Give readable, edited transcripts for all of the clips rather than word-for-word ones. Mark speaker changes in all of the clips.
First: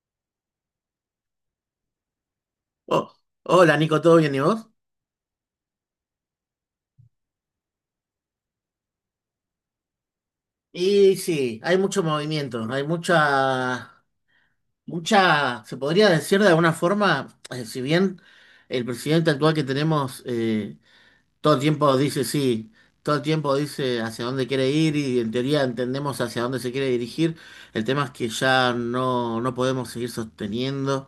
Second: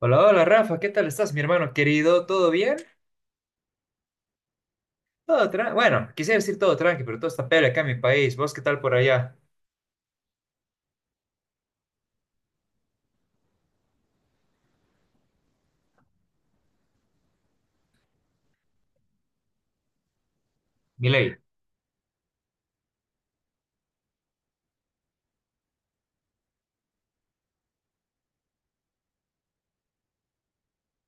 Speaker 1: Hola, hola Rafa, ¿qué tal estás, mi hermano querido? ¿Todo bien?
Speaker 2: Oh, hola Nico, ¿todo bien y vos?
Speaker 1: Todo tranqui. Bueno, quisiera decir todo tranqui, pero todo está peor acá en mi país. ¿Vos qué tal por allá?
Speaker 2: Y sí, hay mucho movimiento, hay mucha, mucha, se podría decir de alguna forma, si bien el presidente actual que tenemos,
Speaker 1: Milei.
Speaker 2: todo el tiempo dice sí, todo el tiempo dice hacia dónde quiere ir y en teoría entendemos hacia dónde se quiere dirigir. El tema es que ya no podemos seguir sosteniendo.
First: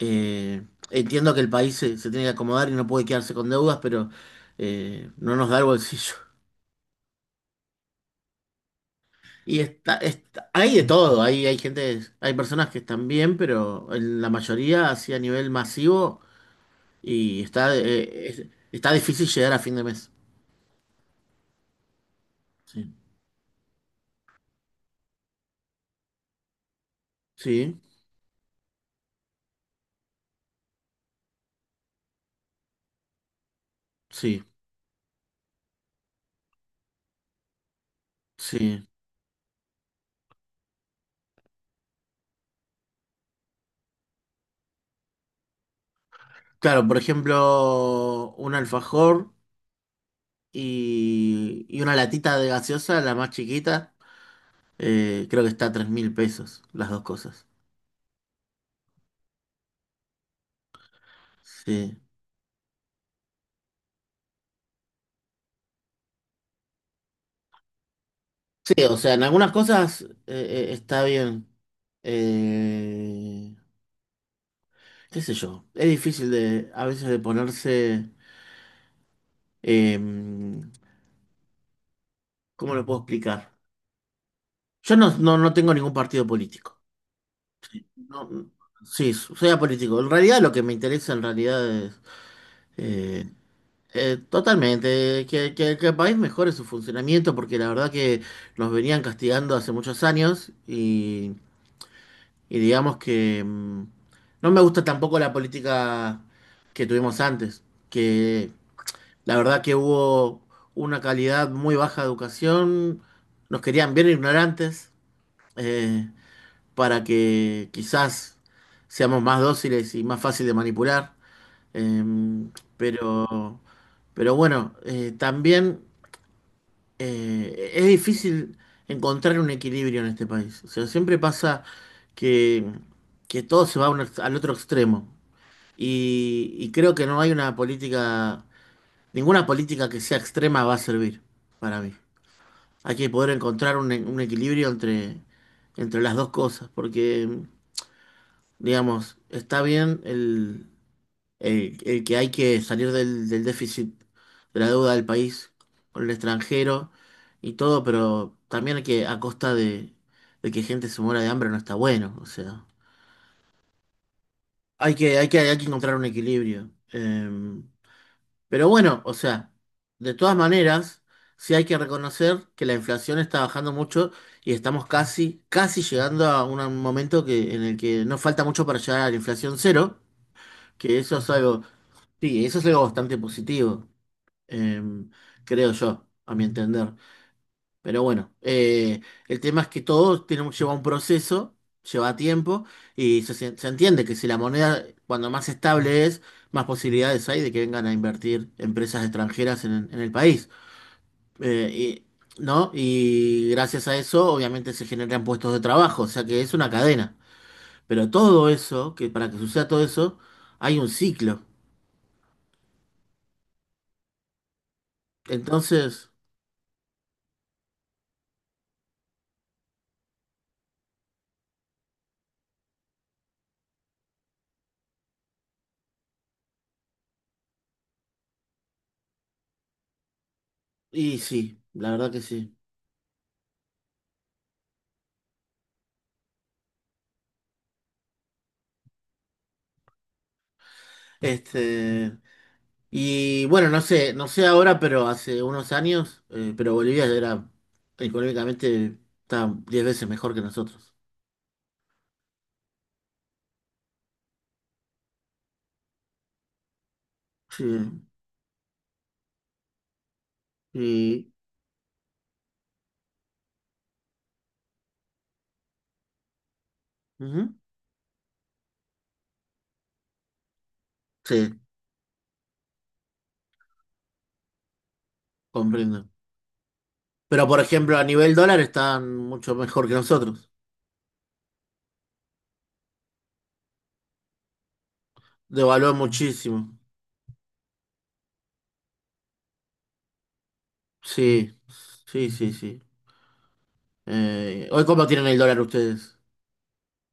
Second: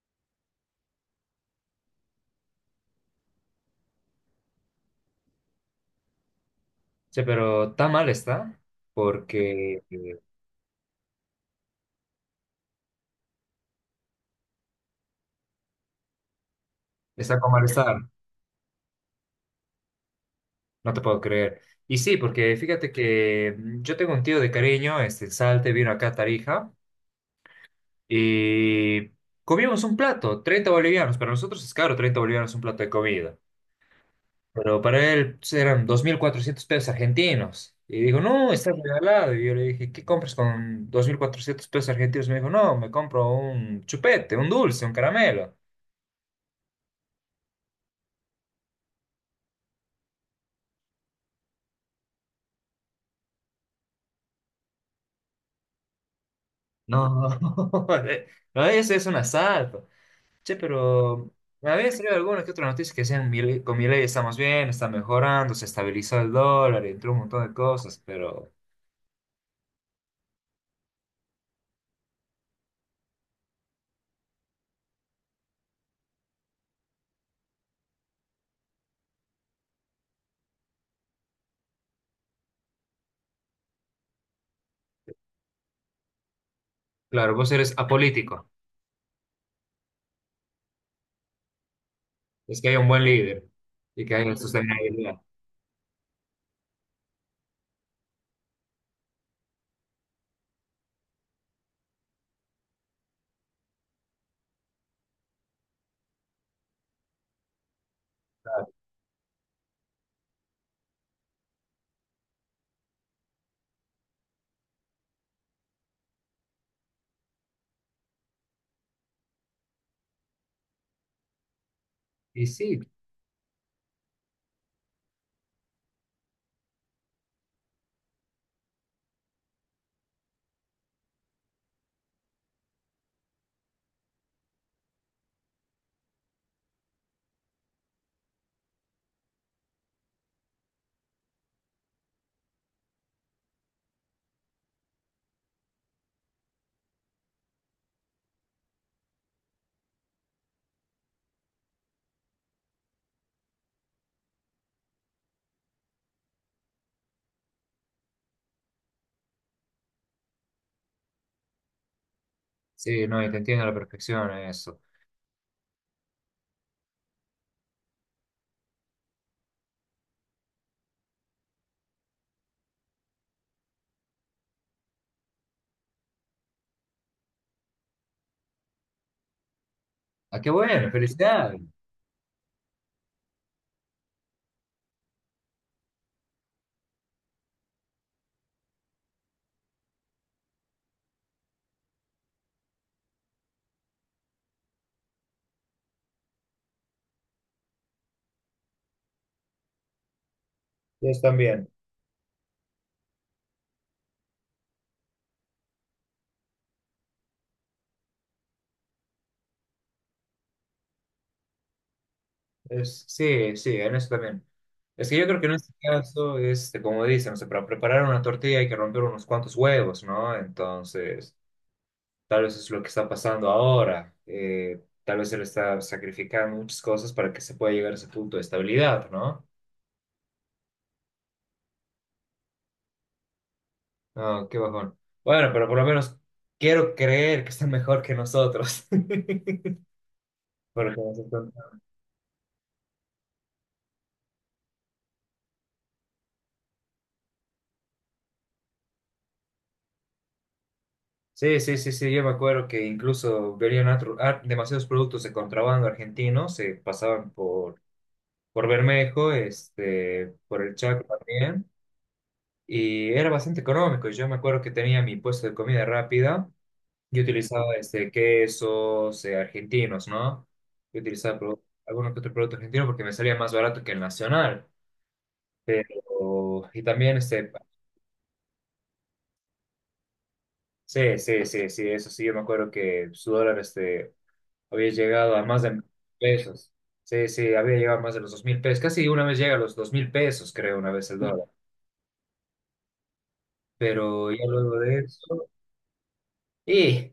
Speaker 2: eh, entiendo que el país se tiene que acomodar y no puede quedarse con deudas, pero no nos da el bolsillo.
Speaker 1: Sí, pero tan mal está
Speaker 2: Y
Speaker 1: porque
Speaker 2: está, está- hay de todo, hay gente, hay personas que están bien, pero en la mayoría, así, a nivel masivo,
Speaker 1: está
Speaker 2: y
Speaker 1: con
Speaker 2: está,
Speaker 1: malestar.
Speaker 2: eh, es- está difícil llegar a fin de mes.
Speaker 1: No te puedo creer. Y sí, porque fíjate
Speaker 2: Sí,
Speaker 1: que yo tengo un tío de cariño, este en Salte, vino acá a Tarija
Speaker 2: sí,
Speaker 1: y comimos un plato, 30 bolivianos. Para nosotros es caro 30 bolivianos un plato de comida.
Speaker 2: sí,
Speaker 1: Pero para él pues, eran 2.400 pesos argentinos. Y dijo, no, está
Speaker 2: sí.
Speaker 1: regalado. Y yo le dije, ¿qué compras con 2.400 pesos argentinos? Me dijo, no, me compro un chupete, un dulce, un caramelo.
Speaker 2: Claro, por ejemplo, un alfajor y una latita de gaseosa, la más chiquita, creo que está a 3 mil pesos, las dos
Speaker 1: No,
Speaker 2: cosas.
Speaker 1: no, eso es un asalto. Che, pero me había
Speaker 2: Sí.
Speaker 1: salido alguna que otra noticia que decían, "Con mi ley estamos bien, está mejorando, se estabilizó el dólar, entró un montón de cosas. Pero
Speaker 2: Sí, o sea, en algunas cosas, está bien. Eh, qué sé yo, es difícil de a veces de ponerse. Em, ¿cómo lo puedo explicar? Yo no tengo ningún partido político.
Speaker 1: claro, vos eres
Speaker 2: No,
Speaker 1: apolítico.
Speaker 2: sí, soy apolítico. En realidad lo que me interesa en realidad es,
Speaker 1: Es que hay un buen
Speaker 2: eh,
Speaker 1: líder y que hay una sostenibilidad.
Speaker 2: totalmente que el país mejore su funcionamiento, porque la verdad que nos venían castigando hace muchos años, y digamos que, no me gusta tampoco la política que tuvimos antes. Que La verdad que hubo una calidad muy baja de educación. Nos querían bien ignorantes, eh, para que quizás seamos más dóciles y más fácil de manipular. Eh,
Speaker 1: Y sí,
Speaker 2: pero, pero bueno, también, es difícil encontrar un equilibrio en este país. O sea, siempre pasa que, que todo se va a al otro extremo, y creo que no hay una política. Ninguna política que sea extrema va a servir para mí. Hay que poder encontrar un equilibrio entre las dos cosas, porque, digamos, está bien el que hay que salir del déficit de la deuda del país con el extranjero y todo, pero también hay que, a costa de que gente se muera de hambre, no está bueno. O sea,
Speaker 1: sí, no, y te entiendo a la perfección eso.
Speaker 2: hay que encontrar un equilibrio. Pero bueno, o sea, de todas maneras, sí hay que reconocer que la inflación está bajando mucho y estamos casi, casi llegando a un momento, en el que no falta mucho para llegar a la inflación cero,
Speaker 1: Ah, qué bueno,
Speaker 2: que eso es
Speaker 1: felicidades.
Speaker 2: algo, sí, eso es algo bastante positivo, em, creo yo, a mi entender. Pero bueno, el tema es que todo tiene, lleva un proceso, lleva tiempo, y se entiende que, si la moneda cuando más estable es, más posibilidades hay de que vengan a invertir empresas extranjeras en el país.
Speaker 1: Ellos también.
Speaker 2: Eh, y, ¿no? Y gracias a eso, obviamente, se generan puestos de trabajo, o sea que es una cadena. Pero todo eso, que para que suceda todo eso, hay un ciclo.
Speaker 1: Es, sí, sí, en eso también. Es que yo creo que en este
Speaker 2: Entonces,
Speaker 1: caso, este, como dicen, o sea, para preparar una tortilla hay que romper unos cuantos huevos, ¿no? Entonces, tal vez es lo que está pasando ahora. Tal vez él está sacrificando muchas cosas para que se pueda llegar a ese punto de estabilidad, ¿no?
Speaker 2: y sí, la verdad que sí.
Speaker 1: No, qué bajón. Bueno, pero por lo menos quiero creer que está mejor que nosotros. Porque nosotros
Speaker 2: Este. Y bueno, no sé, no sé ahora, pero hace unos años, pero Bolivia era económicamente está 10 veces mejor que nosotros.
Speaker 1: sí, sí, sí, sí, yo me acuerdo que incluso venían demasiados productos de contrabando argentinos, se pasaban
Speaker 2: Sí,
Speaker 1: por Bermejo, este, por el Chaco
Speaker 2: y,
Speaker 1: también, y era bastante económico. Yo me acuerdo que tenía mi puesto de comida rápida y
Speaker 2: ujú,
Speaker 1: utilizaba este, quesos argentinos, ¿no? Yo utilizaba
Speaker 2: sí,
Speaker 1: algunos que otros productos argentinos porque me salía más barato que el nacional.
Speaker 2: comprendo.
Speaker 1: Pero, y también,
Speaker 2: Pero,
Speaker 1: este,
Speaker 2: por ejemplo, a nivel dólar están mucho mejor que nosotros.
Speaker 1: sí, sí, sí, sí, eso sí, yo me acuerdo que su dólar, este había llegado a más de mil
Speaker 2: Devaluó
Speaker 1: pesos.
Speaker 2: muchísimo.
Speaker 1: Sí, sí, había llegado a más de los 2.000 pesos. Casi una vez llega a los 2.000 pesos, creo, una vez el dólar.
Speaker 2: Sí, sí, sí, sí.
Speaker 1: Pero ya
Speaker 2: Eh,
Speaker 1: luego
Speaker 2: hoy
Speaker 1: de
Speaker 2: cómo tienen el
Speaker 1: eso.
Speaker 2: dólar ustedes?
Speaker 1: Y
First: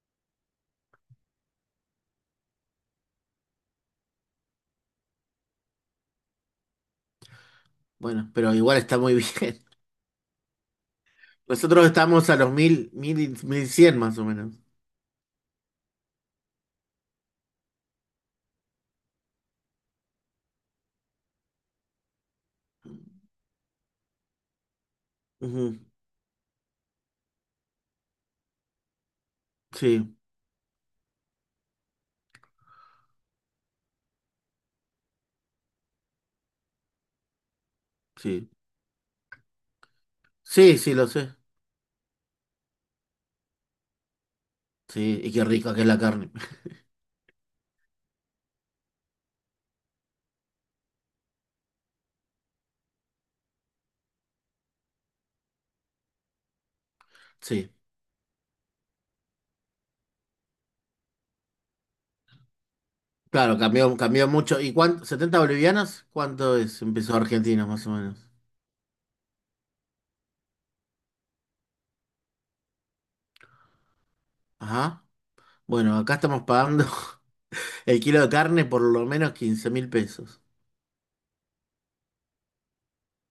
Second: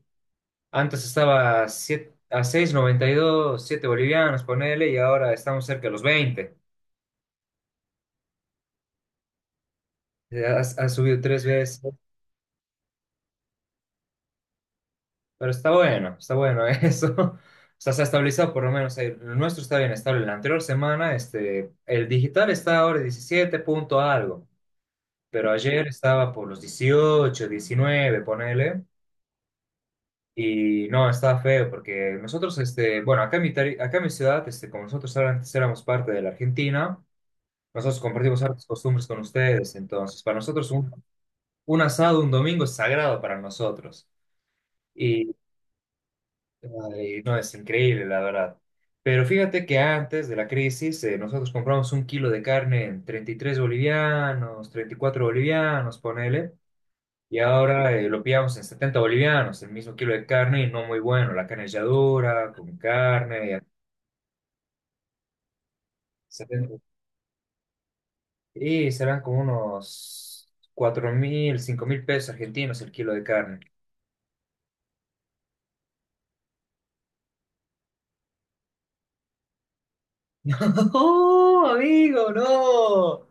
Speaker 1: antes estaba a a 6,92 7 bolivianos, ponele, y ahora estamos cerca de los 20.
Speaker 2: Bueno, pero igual está muy bien.
Speaker 1: Ha, ha subido tres veces.
Speaker 2: Nosotros estamos a los mil, mil, 1.100 más o menos.
Speaker 1: Pero está bueno eso. O sea, se ha estabilizado por lo menos. El nuestro está bien estable. La anterior semana, este, el digital está ahora 17 punto algo. Pero
Speaker 2: Ujú.
Speaker 1: ayer estaba por los 18, 19, ponele,
Speaker 2: Sí,
Speaker 1: y no, estaba feo porque nosotros, este, bueno, acá en mi ciudad, este, como nosotros antes éramos parte de la Argentina, nosotros compartimos
Speaker 2: sí.
Speaker 1: hartas costumbres con ustedes, entonces para nosotros
Speaker 2: Sí, sí, lo sé.
Speaker 1: un asado un domingo es sagrado para nosotros,
Speaker 2: Sí, y
Speaker 1: y,
Speaker 2: qué rica que es la carne.
Speaker 1: ay, no, es increíble, la verdad. Pero fíjate que antes de la crisis, nosotros compramos un kilo de carne en 33 bolivianos, 34 bolivianos, ponele. Y
Speaker 2: Sí,
Speaker 1: ahora lo pillamos en 70 bolivianos, el mismo kilo de carne y no muy bueno. La carne ya dura, con carne,
Speaker 2: claro,
Speaker 1: ya
Speaker 2: cambió, cambió mucho. ¿Y cuánto? ¿70 bolivianas? ¿Cuánto
Speaker 1: 70.
Speaker 2: es? Empezó Argentina, más o menos.
Speaker 1: Y serán como unos 4.000, 5.000 pesos argentinos el kilo de carne.
Speaker 2: Ajá. Bueno, acá estamos pagando el kilo de carne por lo menos 15.000 pesos.
Speaker 1: ¡Oh, amigo! ¡No!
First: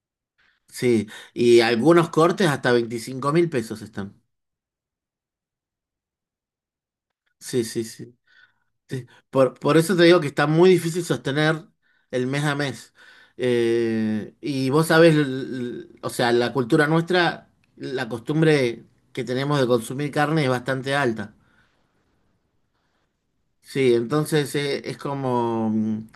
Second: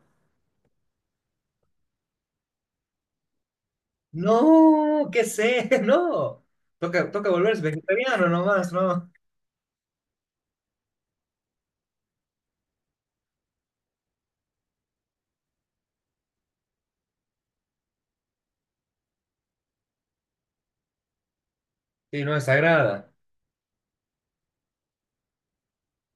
Speaker 2: Sí, y algunos cortes hasta 25.000 pesos están.
Speaker 1: ¡No! ¿Qué sé? ¡No! Toca, toca volverse
Speaker 2: Sí, sí, sí.
Speaker 1: vegetariano nomás,
Speaker 2: Sí.
Speaker 1: ¿no?
Speaker 2: Por eso te digo que está muy difícil sostener el mes a mes. Y vos sabés, o sea, la cultura nuestra, la costumbre que tenemos de consumir carne es bastante alta.
Speaker 1: Sí, no es desagrada.
Speaker 2: Sí, entonces, es como,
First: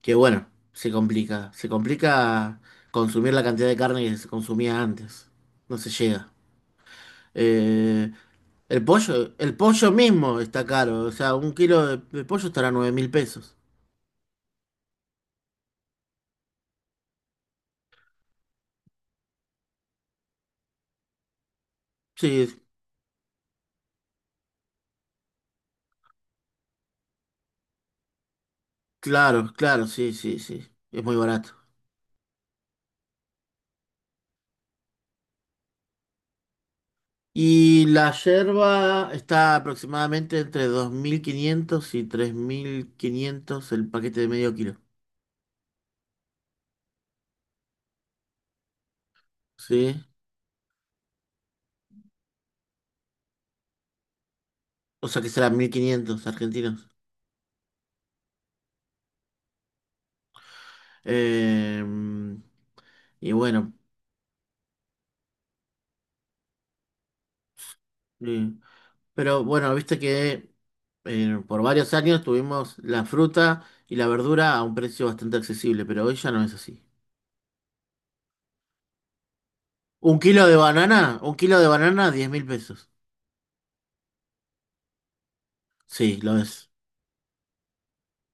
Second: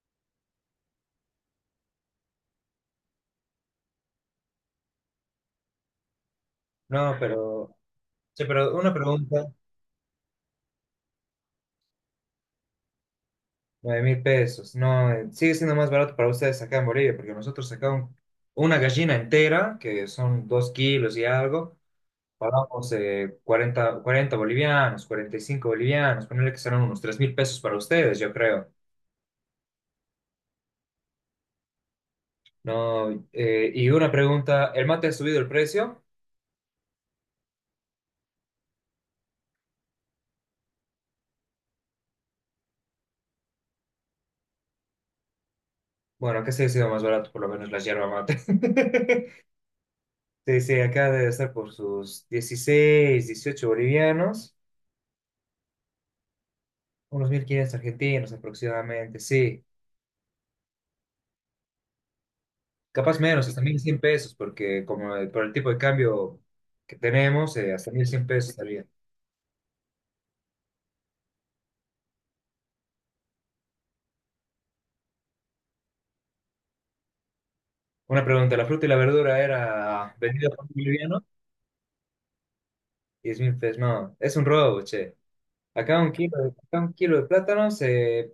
Speaker 2: que bueno, se complica. Se complica consumir la cantidad de carne que se consumía antes. No se llega.
Speaker 1: No, pero,
Speaker 2: Eh,
Speaker 1: sí, pero
Speaker 2: el
Speaker 1: una
Speaker 2: pollo,
Speaker 1: pregunta.
Speaker 2: el pollo mismo está caro. O sea, un kilo de pollo estará 9.000 pesos.
Speaker 1: 9.000 pesos. No, sigue siendo más barato para ustedes acá en Bolivia, porque nosotros sacamos una gallina entera, que son 2 kilos y algo,
Speaker 2: Sí,
Speaker 1: pagamos 40, 40 bolivianos, 45 bolivianos, ponerle que serán unos 3.000 pesos para ustedes, yo creo.
Speaker 2: claro, claro, sí, sí, sí. Es muy barato.
Speaker 1: No, y una pregunta, ¿el mate ha subido el precio?
Speaker 2: Y la yerba está aproximadamente entre 2.500 y 3.500 el paquete de medio kilo.
Speaker 1: Bueno, acá sí ha sido más barato, por lo menos la yerba mate.
Speaker 2: ¿Sí?
Speaker 1: Sí, sí, acá debe estar por sus 16 18 bolivianos,
Speaker 2: O sea que serán 1.500 argentinos.
Speaker 1: unos 1.500 argentinos aproximadamente, sí.
Speaker 2: Em,
Speaker 1: Capaz
Speaker 2: y
Speaker 1: menos, hasta
Speaker 2: bueno,
Speaker 1: 1.100 pesos, porque como por el tipo de cambio que tenemos, hasta 1.100 pesos
Speaker 2: eh,
Speaker 1: estaría.
Speaker 2: pero bueno, viste que, por varios años tuvimos la fruta y la verdura a un precio bastante accesible, pero hoy ya no es así.
Speaker 1: Una pregunta, ¿la fruta y la verdura era
Speaker 2: Un kilo
Speaker 1: vendida
Speaker 2: de
Speaker 1: por un
Speaker 2: banana,
Speaker 1: boliviano?
Speaker 2: un kilo de banana, 10.000 pesos.
Speaker 1: 10.000 pesos, no, es un robo, che. Acá un
Speaker 2: Sí, lo
Speaker 1: kilo,
Speaker 2: es.
Speaker 1: acá un kilo de plátanos,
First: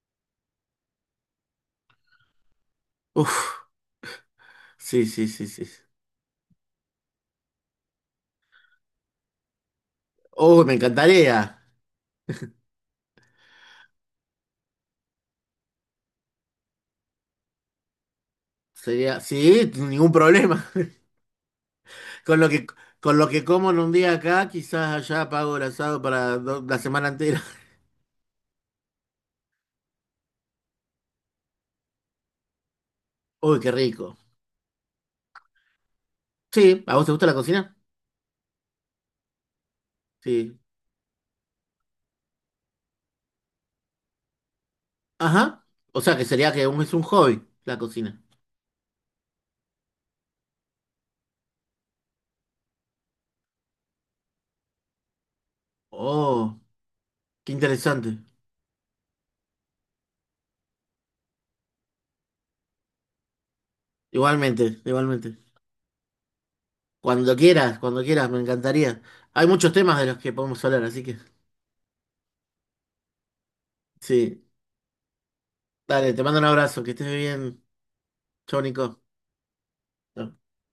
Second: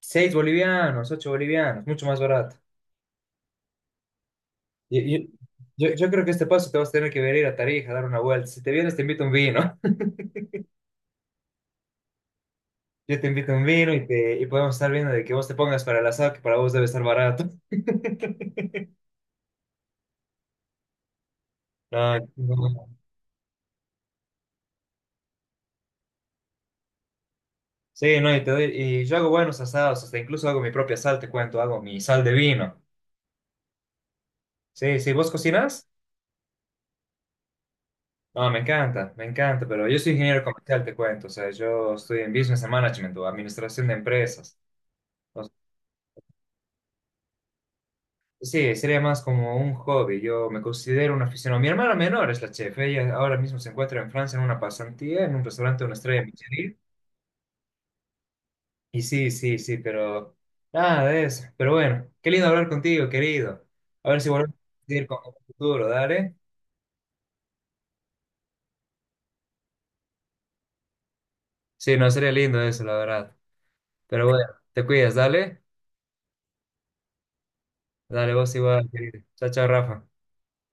Speaker 1: 6 bolivianos, 8 bolivianos, mucho más barato.
Speaker 2: Uf. Sí,
Speaker 1: Y-
Speaker 2: sí,
Speaker 1: y-
Speaker 2: sí, sí.
Speaker 1: yo creo que este paso te vas a tener que venir a Tarija a dar una vuelta. Si te vienes, te invito un vino.
Speaker 2: Uy, me encantaría.
Speaker 1: Yo te invito un vino y, te, y podemos estar viendo de que vos te pongas para el asado, que para vos debe estar barato.
Speaker 2: Sería, sí, ningún problema.
Speaker 1: No,
Speaker 2: Con lo que,
Speaker 1: no.
Speaker 2: con lo que como en un día acá, quizás allá pago el asado para la semana entera.
Speaker 1: Sí, no, y, y yo hago buenos asados, hasta incluso hago mi propia sal, te cuento, hago mi sal de vino.
Speaker 2: Uy, qué rico.
Speaker 1: Sí, sí, ¿vos cocinas?
Speaker 2: Sí, ¿a vos te gusta la cocina?
Speaker 1: No, me encanta, pero yo soy ingeniero
Speaker 2: Sí.
Speaker 1: comercial, te cuento, o sea, yo estoy en Business and Management o Administración de Empresas. Entonces,
Speaker 2: Ajá. O sea, que sería que, es un hobby la cocina.
Speaker 1: sí, sería más como un hobby, yo me considero un aficionado. Mi hermana menor es la chef, ella ahora mismo se encuentra en Francia en una pasantía, en un restaurante de una estrella
Speaker 2: Oh,
Speaker 1: Michelin.
Speaker 2: qué interesante.
Speaker 1: Y sí, sí, sí, pero nada de eso. Pero bueno, qué lindo hablar contigo, querido. A ver si volvemos
Speaker 2: Igualmente,
Speaker 1: a ir con el
Speaker 2: igualmente.
Speaker 1: futuro, dale.
Speaker 2: Cuando quieras, me encantaría. Hay muchos temas de los que podemos hablar, así que
Speaker 1: Sí, no sería lindo eso, la verdad. Pero
Speaker 2: sí.
Speaker 1: bueno, te cuidas, dale.
Speaker 2: Dale, te mando un abrazo, que estés bien.
Speaker 1: Dale vos
Speaker 2: Chau,
Speaker 1: igual,
Speaker 2: Nico.
Speaker 1: querido. Chao, chao, Rafa.
Speaker 2: Chau.